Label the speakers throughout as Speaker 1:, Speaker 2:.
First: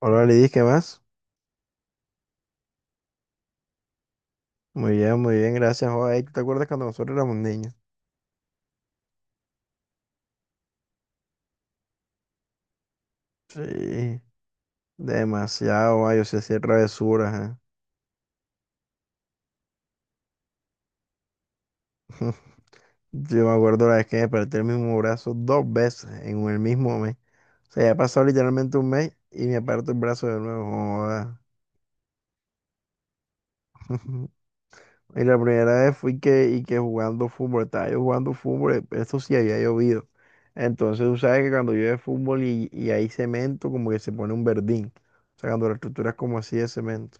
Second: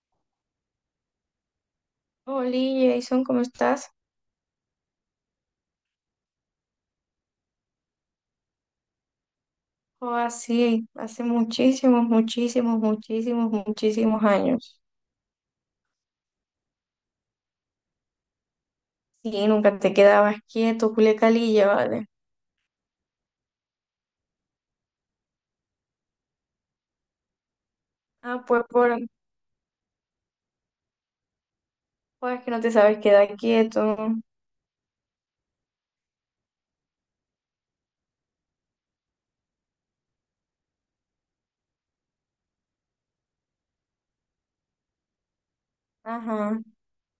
Speaker 1: Hola Lidis, ¿qué más?
Speaker 2: Hola Jason, ¿cómo estás?
Speaker 1: Muy bien, gracias. Joder, ¿tú te acuerdas cuando nosotros éramos niños?
Speaker 2: Oh, así, hace muchísimos, muchísimos, muchísimos,
Speaker 1: Sí,
Speaker 2: muchísimos años.
Speaker 1: demasiado, ma, yo sé hacer travesuras.
Speaker 2: Sí, nunca te quedabas quieto, culecalilla, ¿vale?
Speaker 1: ¿Eh? Yo me acuerdo la vez que me desperté el mismo brazo dos veces en el mismo mes. O sea, ya ha pasado
Speaker 2: Ah, pues,
Speaker 1: literalmente un
Speaker 2: por,
Speaker 1: mes y me aparto el brazo de nuevo. Joda.
Speaker 2: pues que no te sabes quedar quieto.
Speaker 1: Y la primera vez fui que, y que jugando fútbol, estaba yo jugando fútbol, esto sí había llovido. Entonces tú sabes que cuando llueve fútbol y hay cemento, como que se pone un verdín. O sea, cuando la estructura es como así
Speaker 2: Ajá.
Speaker 1: de cemento.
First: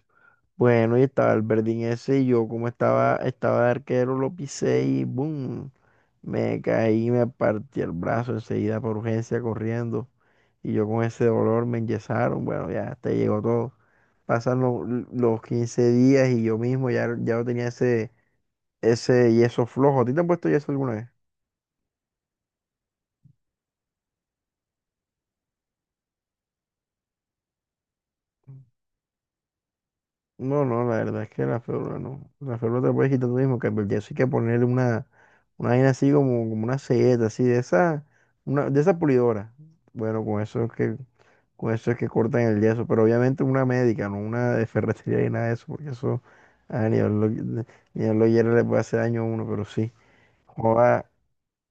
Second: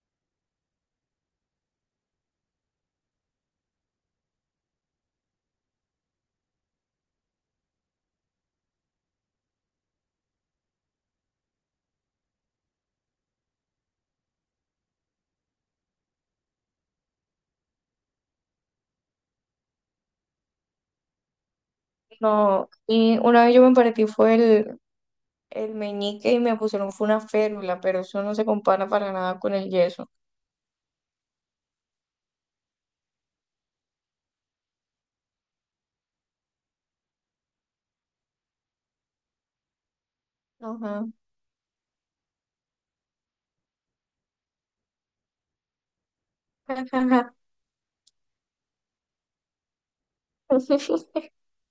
Speaker 1: Bueno, y estaba el verdín ese y yo como estaba de arquero, lo pisé y ¡boom! Me caí, y me partí el brazo enseguida por urgencia corriendo. Y yo con ese dolor me enyesaron. Bueno, ya hasta ahí llegó todo. Pasan los 15 días y yo mismo ya, ya no tenía ese yeso flojo. ¿A ti te han puesto yeso alguna vez?
Speaker 2: No, y una vez yo me partí fue el meñique y me pusieron fue una férula, pero eso no se compara para nada con el yeso.
Speaker 1: No, no, la verdad es que la férula no. La férula te la puedes quitar tú mismo, que el yeso hay que ponerle una vaina así como una selleta, así de esa, una, de esa pulidora. Bueno, con eso es que,
Speaker 2: Ajá.
Speaker 1: con eso es que cortan el yeso, pero obviamente una médica, no una de ferretería y nada de eso, porque eso ah, ni a los hierros le puede hacer daño a uno, pero sí. Joda,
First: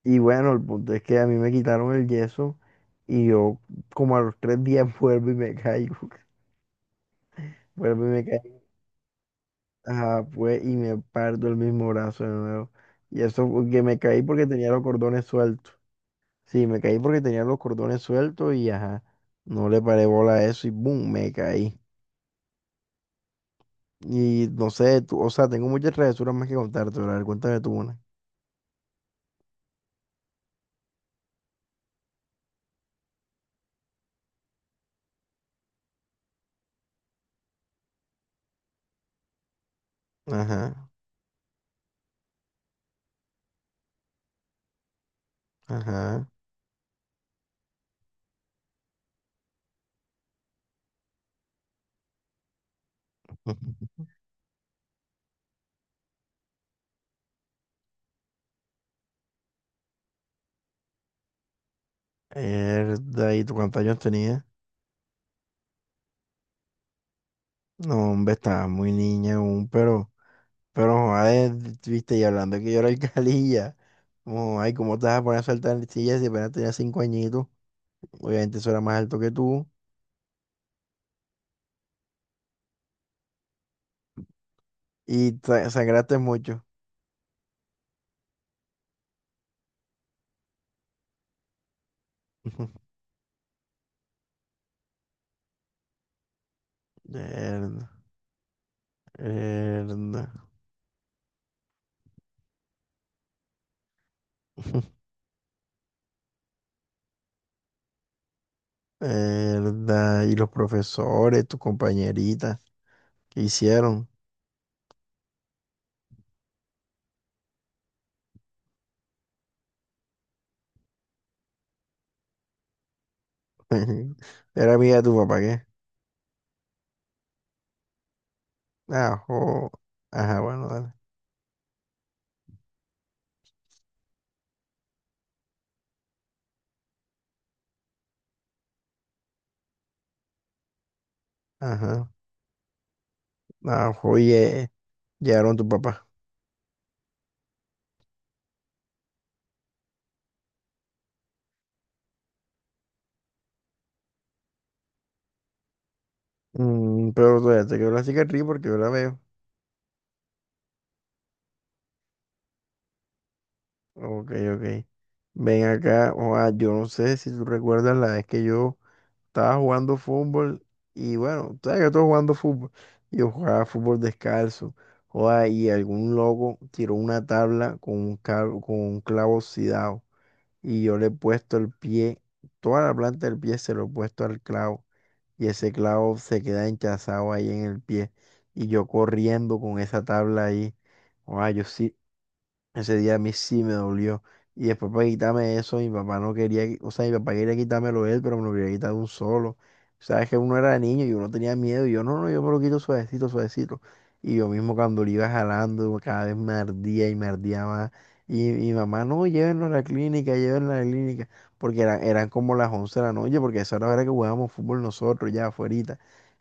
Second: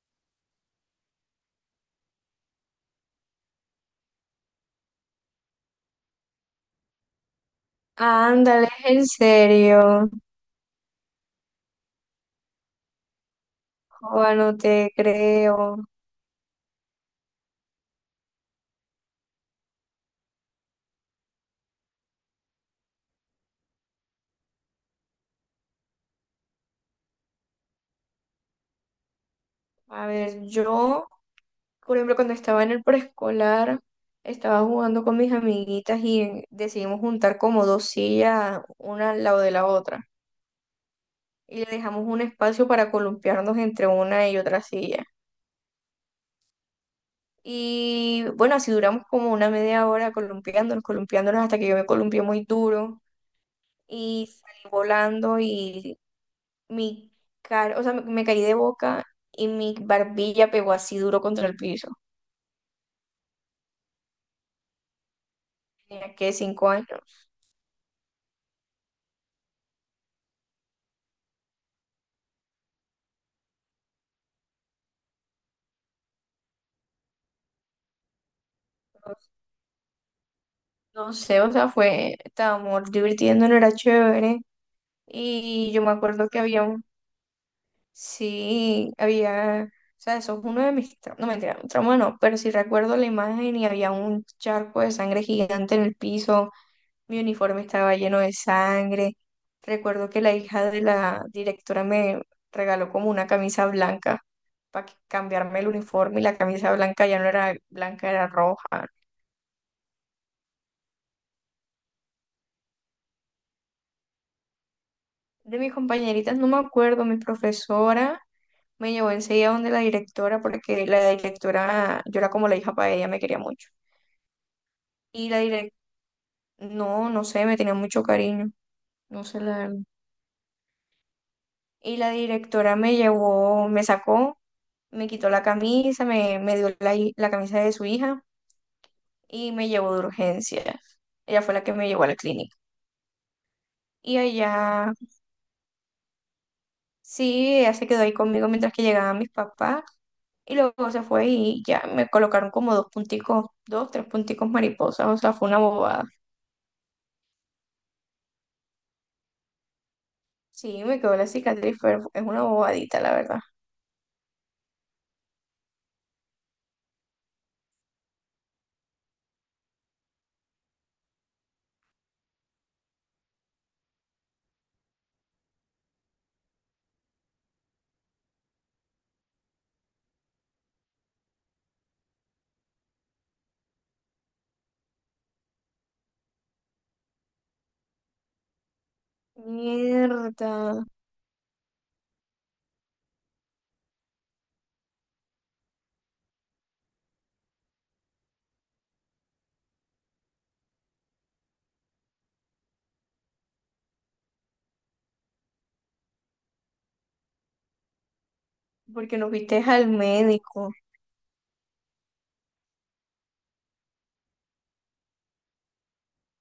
Speaker 1: y bueno, el punto es que a mí me quitaron el yeso y yo como a los 3 días vuelvo y me caigo. Vuelvo y me caí.
Speaker 2: Ándale, en serio.
Speaker 1: Ajá, pues, y me parto el mismo brazo de nuevo. Y eso porque me caí
Speaker 2: Juan,
Speaker 1: porque
Speaker 2: no
Speaker 1: tenía los
Speaker 2: te
Speaker 1: cordones sueltos.
Speaker 2: creo.
Speaker 1: Sí, me caí porque tenía los cordones sueltos y ajá, no le paré bola a eso y boom, me caí. Y no sé, tú, o sea, tengo muchas travesuras más que contarte, pero cuéntame tú una.
Speaker 2: A ver, yo. Por ejemplo, cuando estaba en el preescolar, estaba jugando con mis amiguitas y decidimos juntar como dos sillas, una al lado de la otra.
Speaker 1: Ajá,
Speaker 2: Y le dejamos un espacio para columpiarnos entre una y otra silla.
Speaker 1: ajá.
Speaker 2: Y bueno, así duramos como una media hora columpiándonos, columpiándonos hasta que yo me columpié muy duro y salí volando y mi cara, o sea, me caí de boca y mi barbilla pegó así duro contra el piso.
Speaker 1: Mierda, ¿y tú cuántos años tenías?
Speaker 2: Tenía que 5 años.
Speaker 1: No, hombre, estaba muy niña aún, pero, joder, viste, y hablando de que yo era el calilla. Oh, ay, ¿cómo te vas a poner a saltar en sillas si apenas tenías 5 añitos? Obviamente eso era más alto que tú.
Speaker 2: No sé, o sea, fue, estábamos divirtiéndonos, era chévere.
Speaker 1: Y
Speaker 2: Y yo me
Speaker 1: sangraste
Speaker 2: acuerdo que había
Speaker 1: mucho.
Speaker 2: un, sí, había, o sea, eso es uno de mis, no mentira, un trauma no, pero sí recuerdo la imagen y había un charco de sangre gigante en el piso, mi uniforme
Speaker 1: Verdad,
Speaker 2: estaba lleno de sangre. Recuerdo que
Speaker 1: verdad,
Speaker 2: la hija de la directora me regaló como una camisa blanca para cambiarme el uniforme y la camisa blanca ya no era blanca, era roja.
Speaker 1: verdad. Y los profesores, tus compañeritas, ¿qué hicieron?
Speaker 2: De mis compañeritas no me acuerdo, mi profesora. Me llevó enseguida donde la directora, porque la directora, yo era como la hija para ella, me quería mucho.
Speaker 1: Era amiga de tu
Speaker 2: Y la
Speaker 1: papá, ¿qué?
Speaker 2: directora, no, no sé, me tenía mucho cariño, no sé la
Speaker 1: Ajo.
Speaker 2: verdad.
Speaker 1: Ajá, bueno, dale.
Speaker 2: Y la directora me llevó, me sacó, me quitó la camisa, me dio la camisa de su hija y me llevó de urgencia. Ella fue la que me llevó
Speaker 1: Ajá.
Speaker 2: a la clínica. Y
Speaker 1: Ajo, y
Speaker 2: allá,
Speaker 1: llegaron tu papá.
Speaker 2: sí, ella se quedó ahí conmigo mientras que llegaban mis papás. Y luego se fue y ya me colocaron como dos punticos, dos, tres punticos mariposas, o sea, fue una bobada.
Speaker 1: Mm, pero todavía te quedó la cicatriz porque yo la veo.
Speaker 2: Sí, me quedó la cicatriz, pero es una bobadita, la verdad.
Speaker 1: Ok, ok. Ven acá, o ah, yo no sé si tú recuerdas la vez que yo estaba jugando fútbol y bueno, tú sabes que estoy jugando fútbol. Yo jugaba fútbol descalzo. O ah, y algún loco tiró una tabla con un clavo oxidado y yo le he puesto el pie, toda la planta del pie se lo he puesto al clavo y ese clavo se queda hinchazado ahí en el pie y yo corriendo con esa tabla ahí.
Speaker 2: Mierda,
Speaker 1: O ah, yo sí, ese día a mí sí me dolió. Y después para quitarme eso, mi papá no quería, o sea, mi papá quería quitármelo él, pero me lo quería quitar de un solo. Sabes que uno era niño y uno tenía miedo y yo, no, no, yo me lo quito suavecito, suavecito. Y yo mismo cuando lo iba jalando, cada vez me ardía y me ardía más. Y mi mamá,
Speaker 2: porque
Speaker 1: no,
Speaker 2: no fuiste
Speaker 1: llévenlo a la
Speaker 2: al
Speaker 1: clínica, llévenlo
Speaker 2: médico.
Speaker 1: a la clínica. Porque eran como las 11 de la noche, porque esa era la hora que jugábamos fútbol nosotros ya afuera.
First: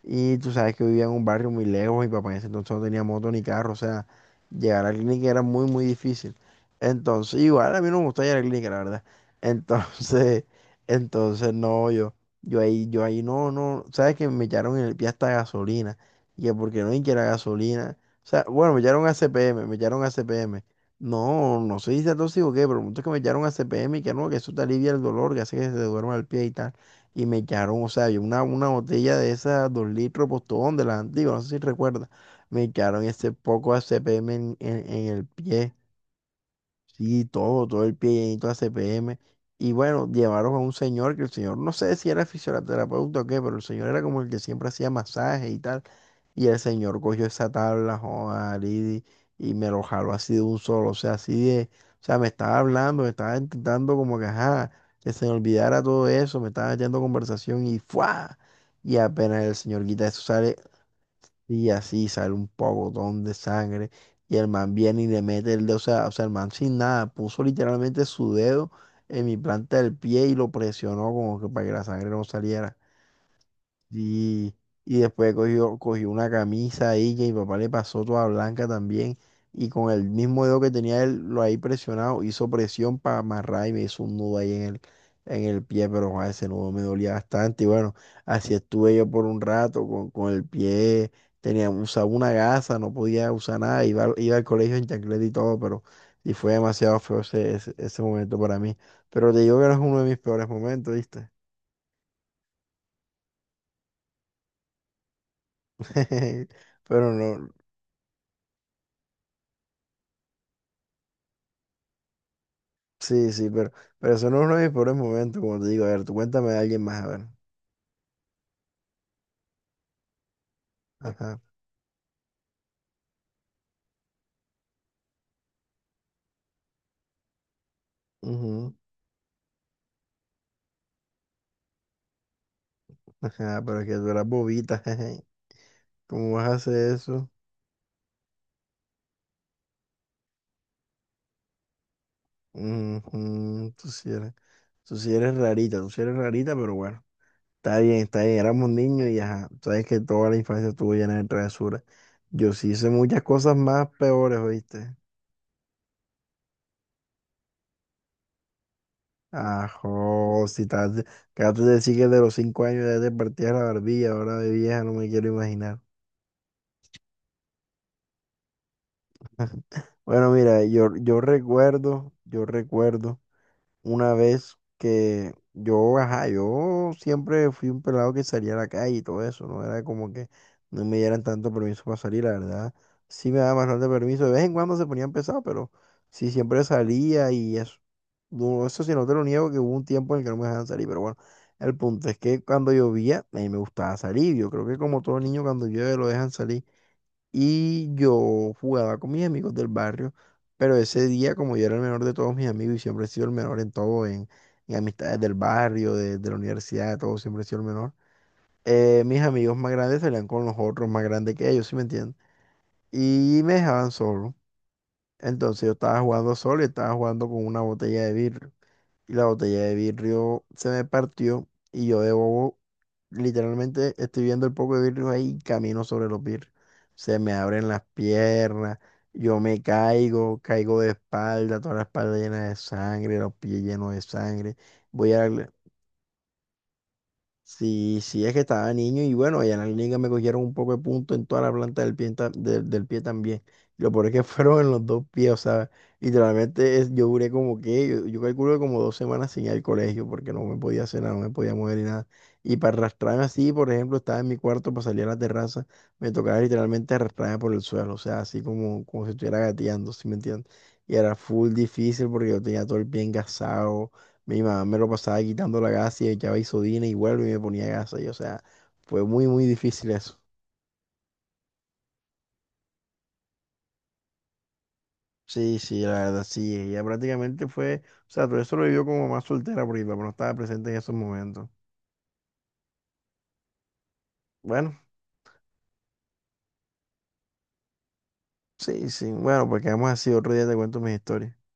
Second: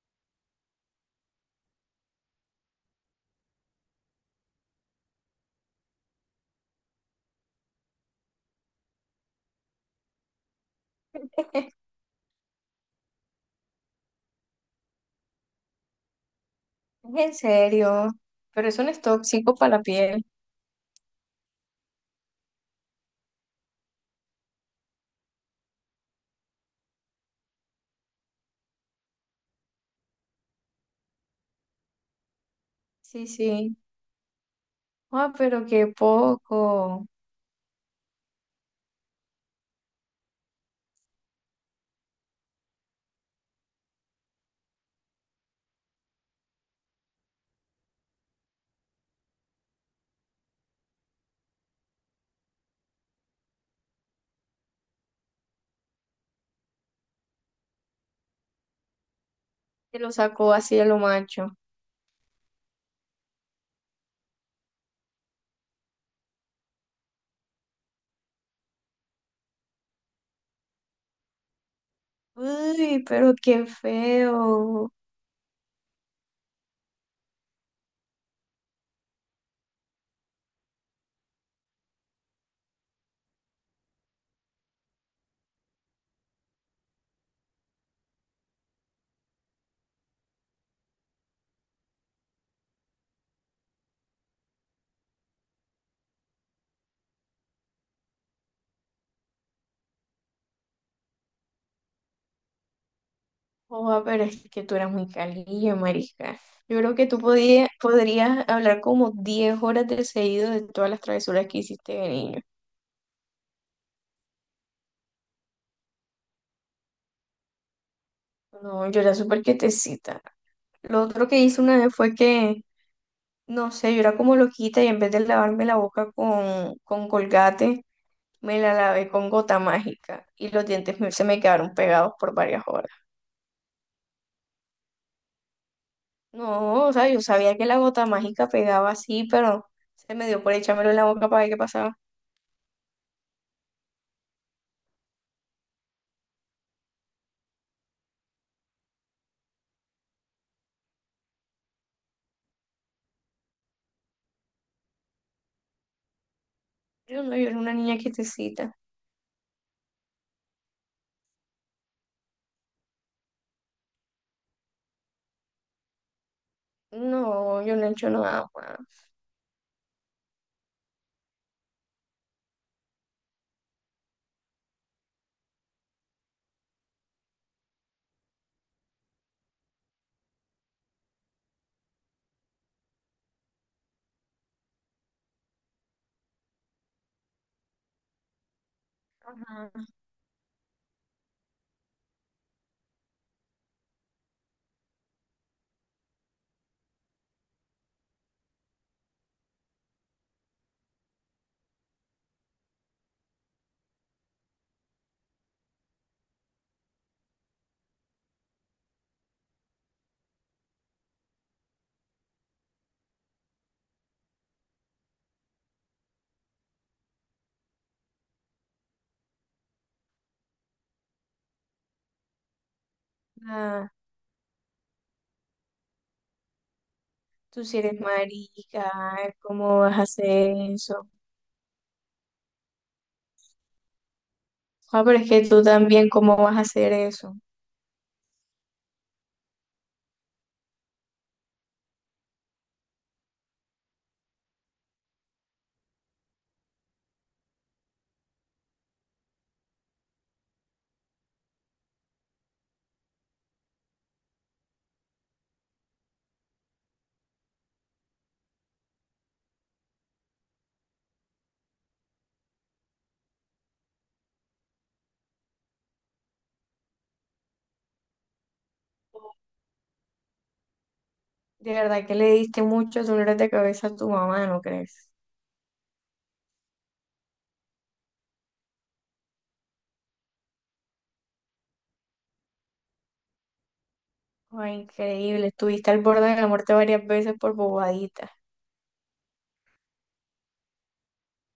Speaker 1: Y tú sabes que vivía en un barrio muy lejos, mi papá en ese entonces no tenía moto ni carro, o sea. Llegar a la clínica era muy, muy difícil. Entonces, igual a mí no me gusta llegar a la clínica, la verdad. Entonces, entonces no, yo ahí no, no, sabes que me echaron en el pie hasta gasolina. Y que porque no, y que
Speaker 2: Es
Speaker 1: la
Speaker 2: en
Speaker 1: gasolina.
Speaker 2: serio,
Speaker 1: O sea,
Speaker 2: pero
Speaker 1: bueno, me
Speaker 2: eso no es
Speaker 1: echaron a
Speaker 2: tóxico
Speaker 1: CPM, me
Speaker 2: para la
Speaker 1: echaron a
Speaker 2: piel.
Speaker 1: CPM. No, no sé si sea tóxico o qué, pero el punto es que me echaron a CPM y que no, que eso te alivia el dolor, que hace que se te duerma el pie y tal. Y me echaron, o sea, había una botella de esas 2 litros postón de las antiguas, no sé si recuerdas. Me quedaron
Speaker 2: Sí,
Speaker 1: ese poco
Speaker 2: sí.
Speaker 1: ACPM en el
Speaker 2: Ah, pero
Speaker 1: pie.
Speaker 2: qué poco.
Speaker 1: Sí, todo, todo el pie llenito de ACPM. Y bueno, llevaron a un señor que el señor, no sé si era fisioterapeuta o qué, pero el señor era como el que siempre hacía masajes y tal. Y el señor cogió esa tabla, joda, Lidi, y me lo jaló así de un solo. O sea, así de, o sea, me estaba hablando, me estaba intentando como que, ajá, que se me olvidara todo eso, me estaba echando conversación y ¡fua! Y apenas el señor
Speaker 2: Se
Speaker 1: quita
Speaker 2: lo
Speaker 1: eso,
Speaker 2: sacó
Speaker 1: sale
Speaker 2: así a lo macho.
Speaker 1: y así sale un pogotón de sangre. Y el man viene y le mete el dedo. O sea, el man sin nada. Puso literalmente su dedo en mi planta del pie y lo presionó como que para que la sangre no saliera.
Speaker 2: Uy, pero qué
Speaker 1: Y,
Speaker 2: feo.
Speaker 1: y después cogió una camisa ahí que mi papá le pasó toda blanca también. Y con el mismo dedo que tenía él, lo ahí presionado, hizo presión para amarrar y me hizo un nudo ahí en el pie, pero joder, ese nudo me dolía bastante. Y bueno, así estuve yo por un rato con el pie, tenía, usaba una gasa, no podía usar nada, iba, iba al colegio en chancleta y todo, pero y fue demasiado feo ese, ese, ese momento para mí. Pero te digo que no es uno de mis peores momentos, ¿viste?
Speaker 2: Oh, pero es que tú eras muy calilla, marica. Yo creo que
Speaker 1: Pero no.
Speaker 2: podrías hablar como 10 horas de seguido de todas las travesuras que hiciste de niño.
Speaker 1: Sí, sí, pero, eso no es uno de mis peores momentos, como te digo. A ver, tú cuéntame de alguien más, a ver.
Speaker 2: No, yo era súper quietecita. Lo otro que
Speaker 1: Ajá.
Speaker 2: hice una vez fue que, no sé, yo era como loquita y en vez de lavarme la boca con Colgate, me la
Speaker 1: Ujú,
Speaker 2: lavé con gota mágica y los dientes se me quedaron pegados por varias horas.
Speaker 1: ajá, pero es que tú eras bobita, jeje. ¿Cómo vas a
Speaker 2: No,
Speaker 1: hacer
Speaker 2: o sea, yo
Speaker 1: eso?
Speaker 2: sabía que la gota mágica pegaba así, pero se me dio por echármelo en la boca para ver qué pasaba.
Speaker 1: Ujú, tú sí eres, tú sí eres rarita, tú sí eres rarita, pero bueno. Está bien, éramos niños y ajá. Tú sabes que toda la infancia estuvo llena de travesuras. Yo sí hice muchas cosas más peores, ¿oíste?
Speaker 2: Yo no, yo era una niña quietecita.
Speaker 1: Ajo, si estás, acabaste de decir que de los 5 años ya te partías la barbilla, ahora de vieja no me quiero imaginar.
Speaker 2: No, yo no he hecho nada más.
Speaker 1: Bueno, mira, yo recuerdo una vez que yo, ajá, yo siempre fui un pelado que salía a la calle y todo eso, ¿no? Era como que no me dieran tanto permiso para salir, la verdad. Sí me daban bastante permiso, de vez en cuando se ponían pesados, pero sí siempre salía y eso. No, eso sí, no te lo niego que hubo un tiempo en el que no me dejaban salir, pero bueno, el punto es que cuando llovía, a mí me gustaba salir. Yo creo que como todo niño cuando llueve lo dejan salir. Y yo jugaba con mis amigos del barrio, pero ese día, como yo era el menor de todos mis amigos y siempre he sido el menor en todo, en amistades del barrio, de la universidad, de todo, siempre he sido el menor, mis amigos más grandes salían con los otros más grandes que ellos, ¿si me entiendes? Y me dejaban solo. Entonces yo estaba jugando solo y estaba jugando con una botella de vidrio. Y la botella de vidrio se me partió y yo de bobo
Speaker 2: Ah,
Speaker 1: literalmente estoy viendo el poco de vidrio ahí y camino sobre los vidrios. Se me
Speaker 2: tú
Speaker 1: abren
Speaker 2: si
Speaker 1: las
Speaker 2: eres
Speaker 1: piernas,
Speaker 2: marica,
Speaker 1: yo me
Speaker 2: ¿cómo vas a
Speaker 1: caigo,
Speaker 2: hacer
Speaker 1: caigo de
Speaker 2: eso?
Speaker 1: espalda, toda la espalda llena de sangre, los pies llenos de sangre.
Speaker 2: Ah,
Speaker 1: Voy
Speaker 2: pero
Speaker 1: a,
Speaker 2: es que tú también, ¿cómo vas a hacer eso?
Speaker 1: sí, sí, es que estaba niño y bueno, allá en la liga me cogieron un poco de punto en toda la planta del pie, del pie también. Lo peor es que fueron en los dos pies, o sea, literalmente yo duré como que, yo calculo que como 2 semanas sin ir al colegio porque no me podía hacer nada, no me podía mover ni nada. Y para arrastrarme así, por ejemplo, estaba en mi cuarto para salir a la terraza, me tocaba literalmente arrastrarme por el suelo, o sea, así como, como si estuviera gateando, ¿sí me entiendes? Y era full difícil porque yo tenía todo el pie engasado, mi mamá me lo pasaba quitando la gasa y echaba isodina y vuelvo y me ponía gasa. Y, o sea, fue muy, muy difícil eso.
Speaker 2: De verdad que le diste muchos dolores de cabeza a tu mamá, ¿no crees?
Speaker 1: Sí, sí, la verdad, sí. Ella prácticamente fue, o sea, todo eso lo vivió como mamá soltera porque mi papá no estaba presente en esos momentos.
Speaker 2: Ay,
Speaker 1: Bueno,
Speaker 2: increíble, estuviste al borde de la muerte varias veces por bobadita.
Speaker 1: sí, sí. Bueno, pues quedamos así. Otro día te cuento mis historias.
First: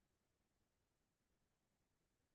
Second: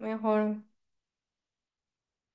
Speaker 2: Mejor.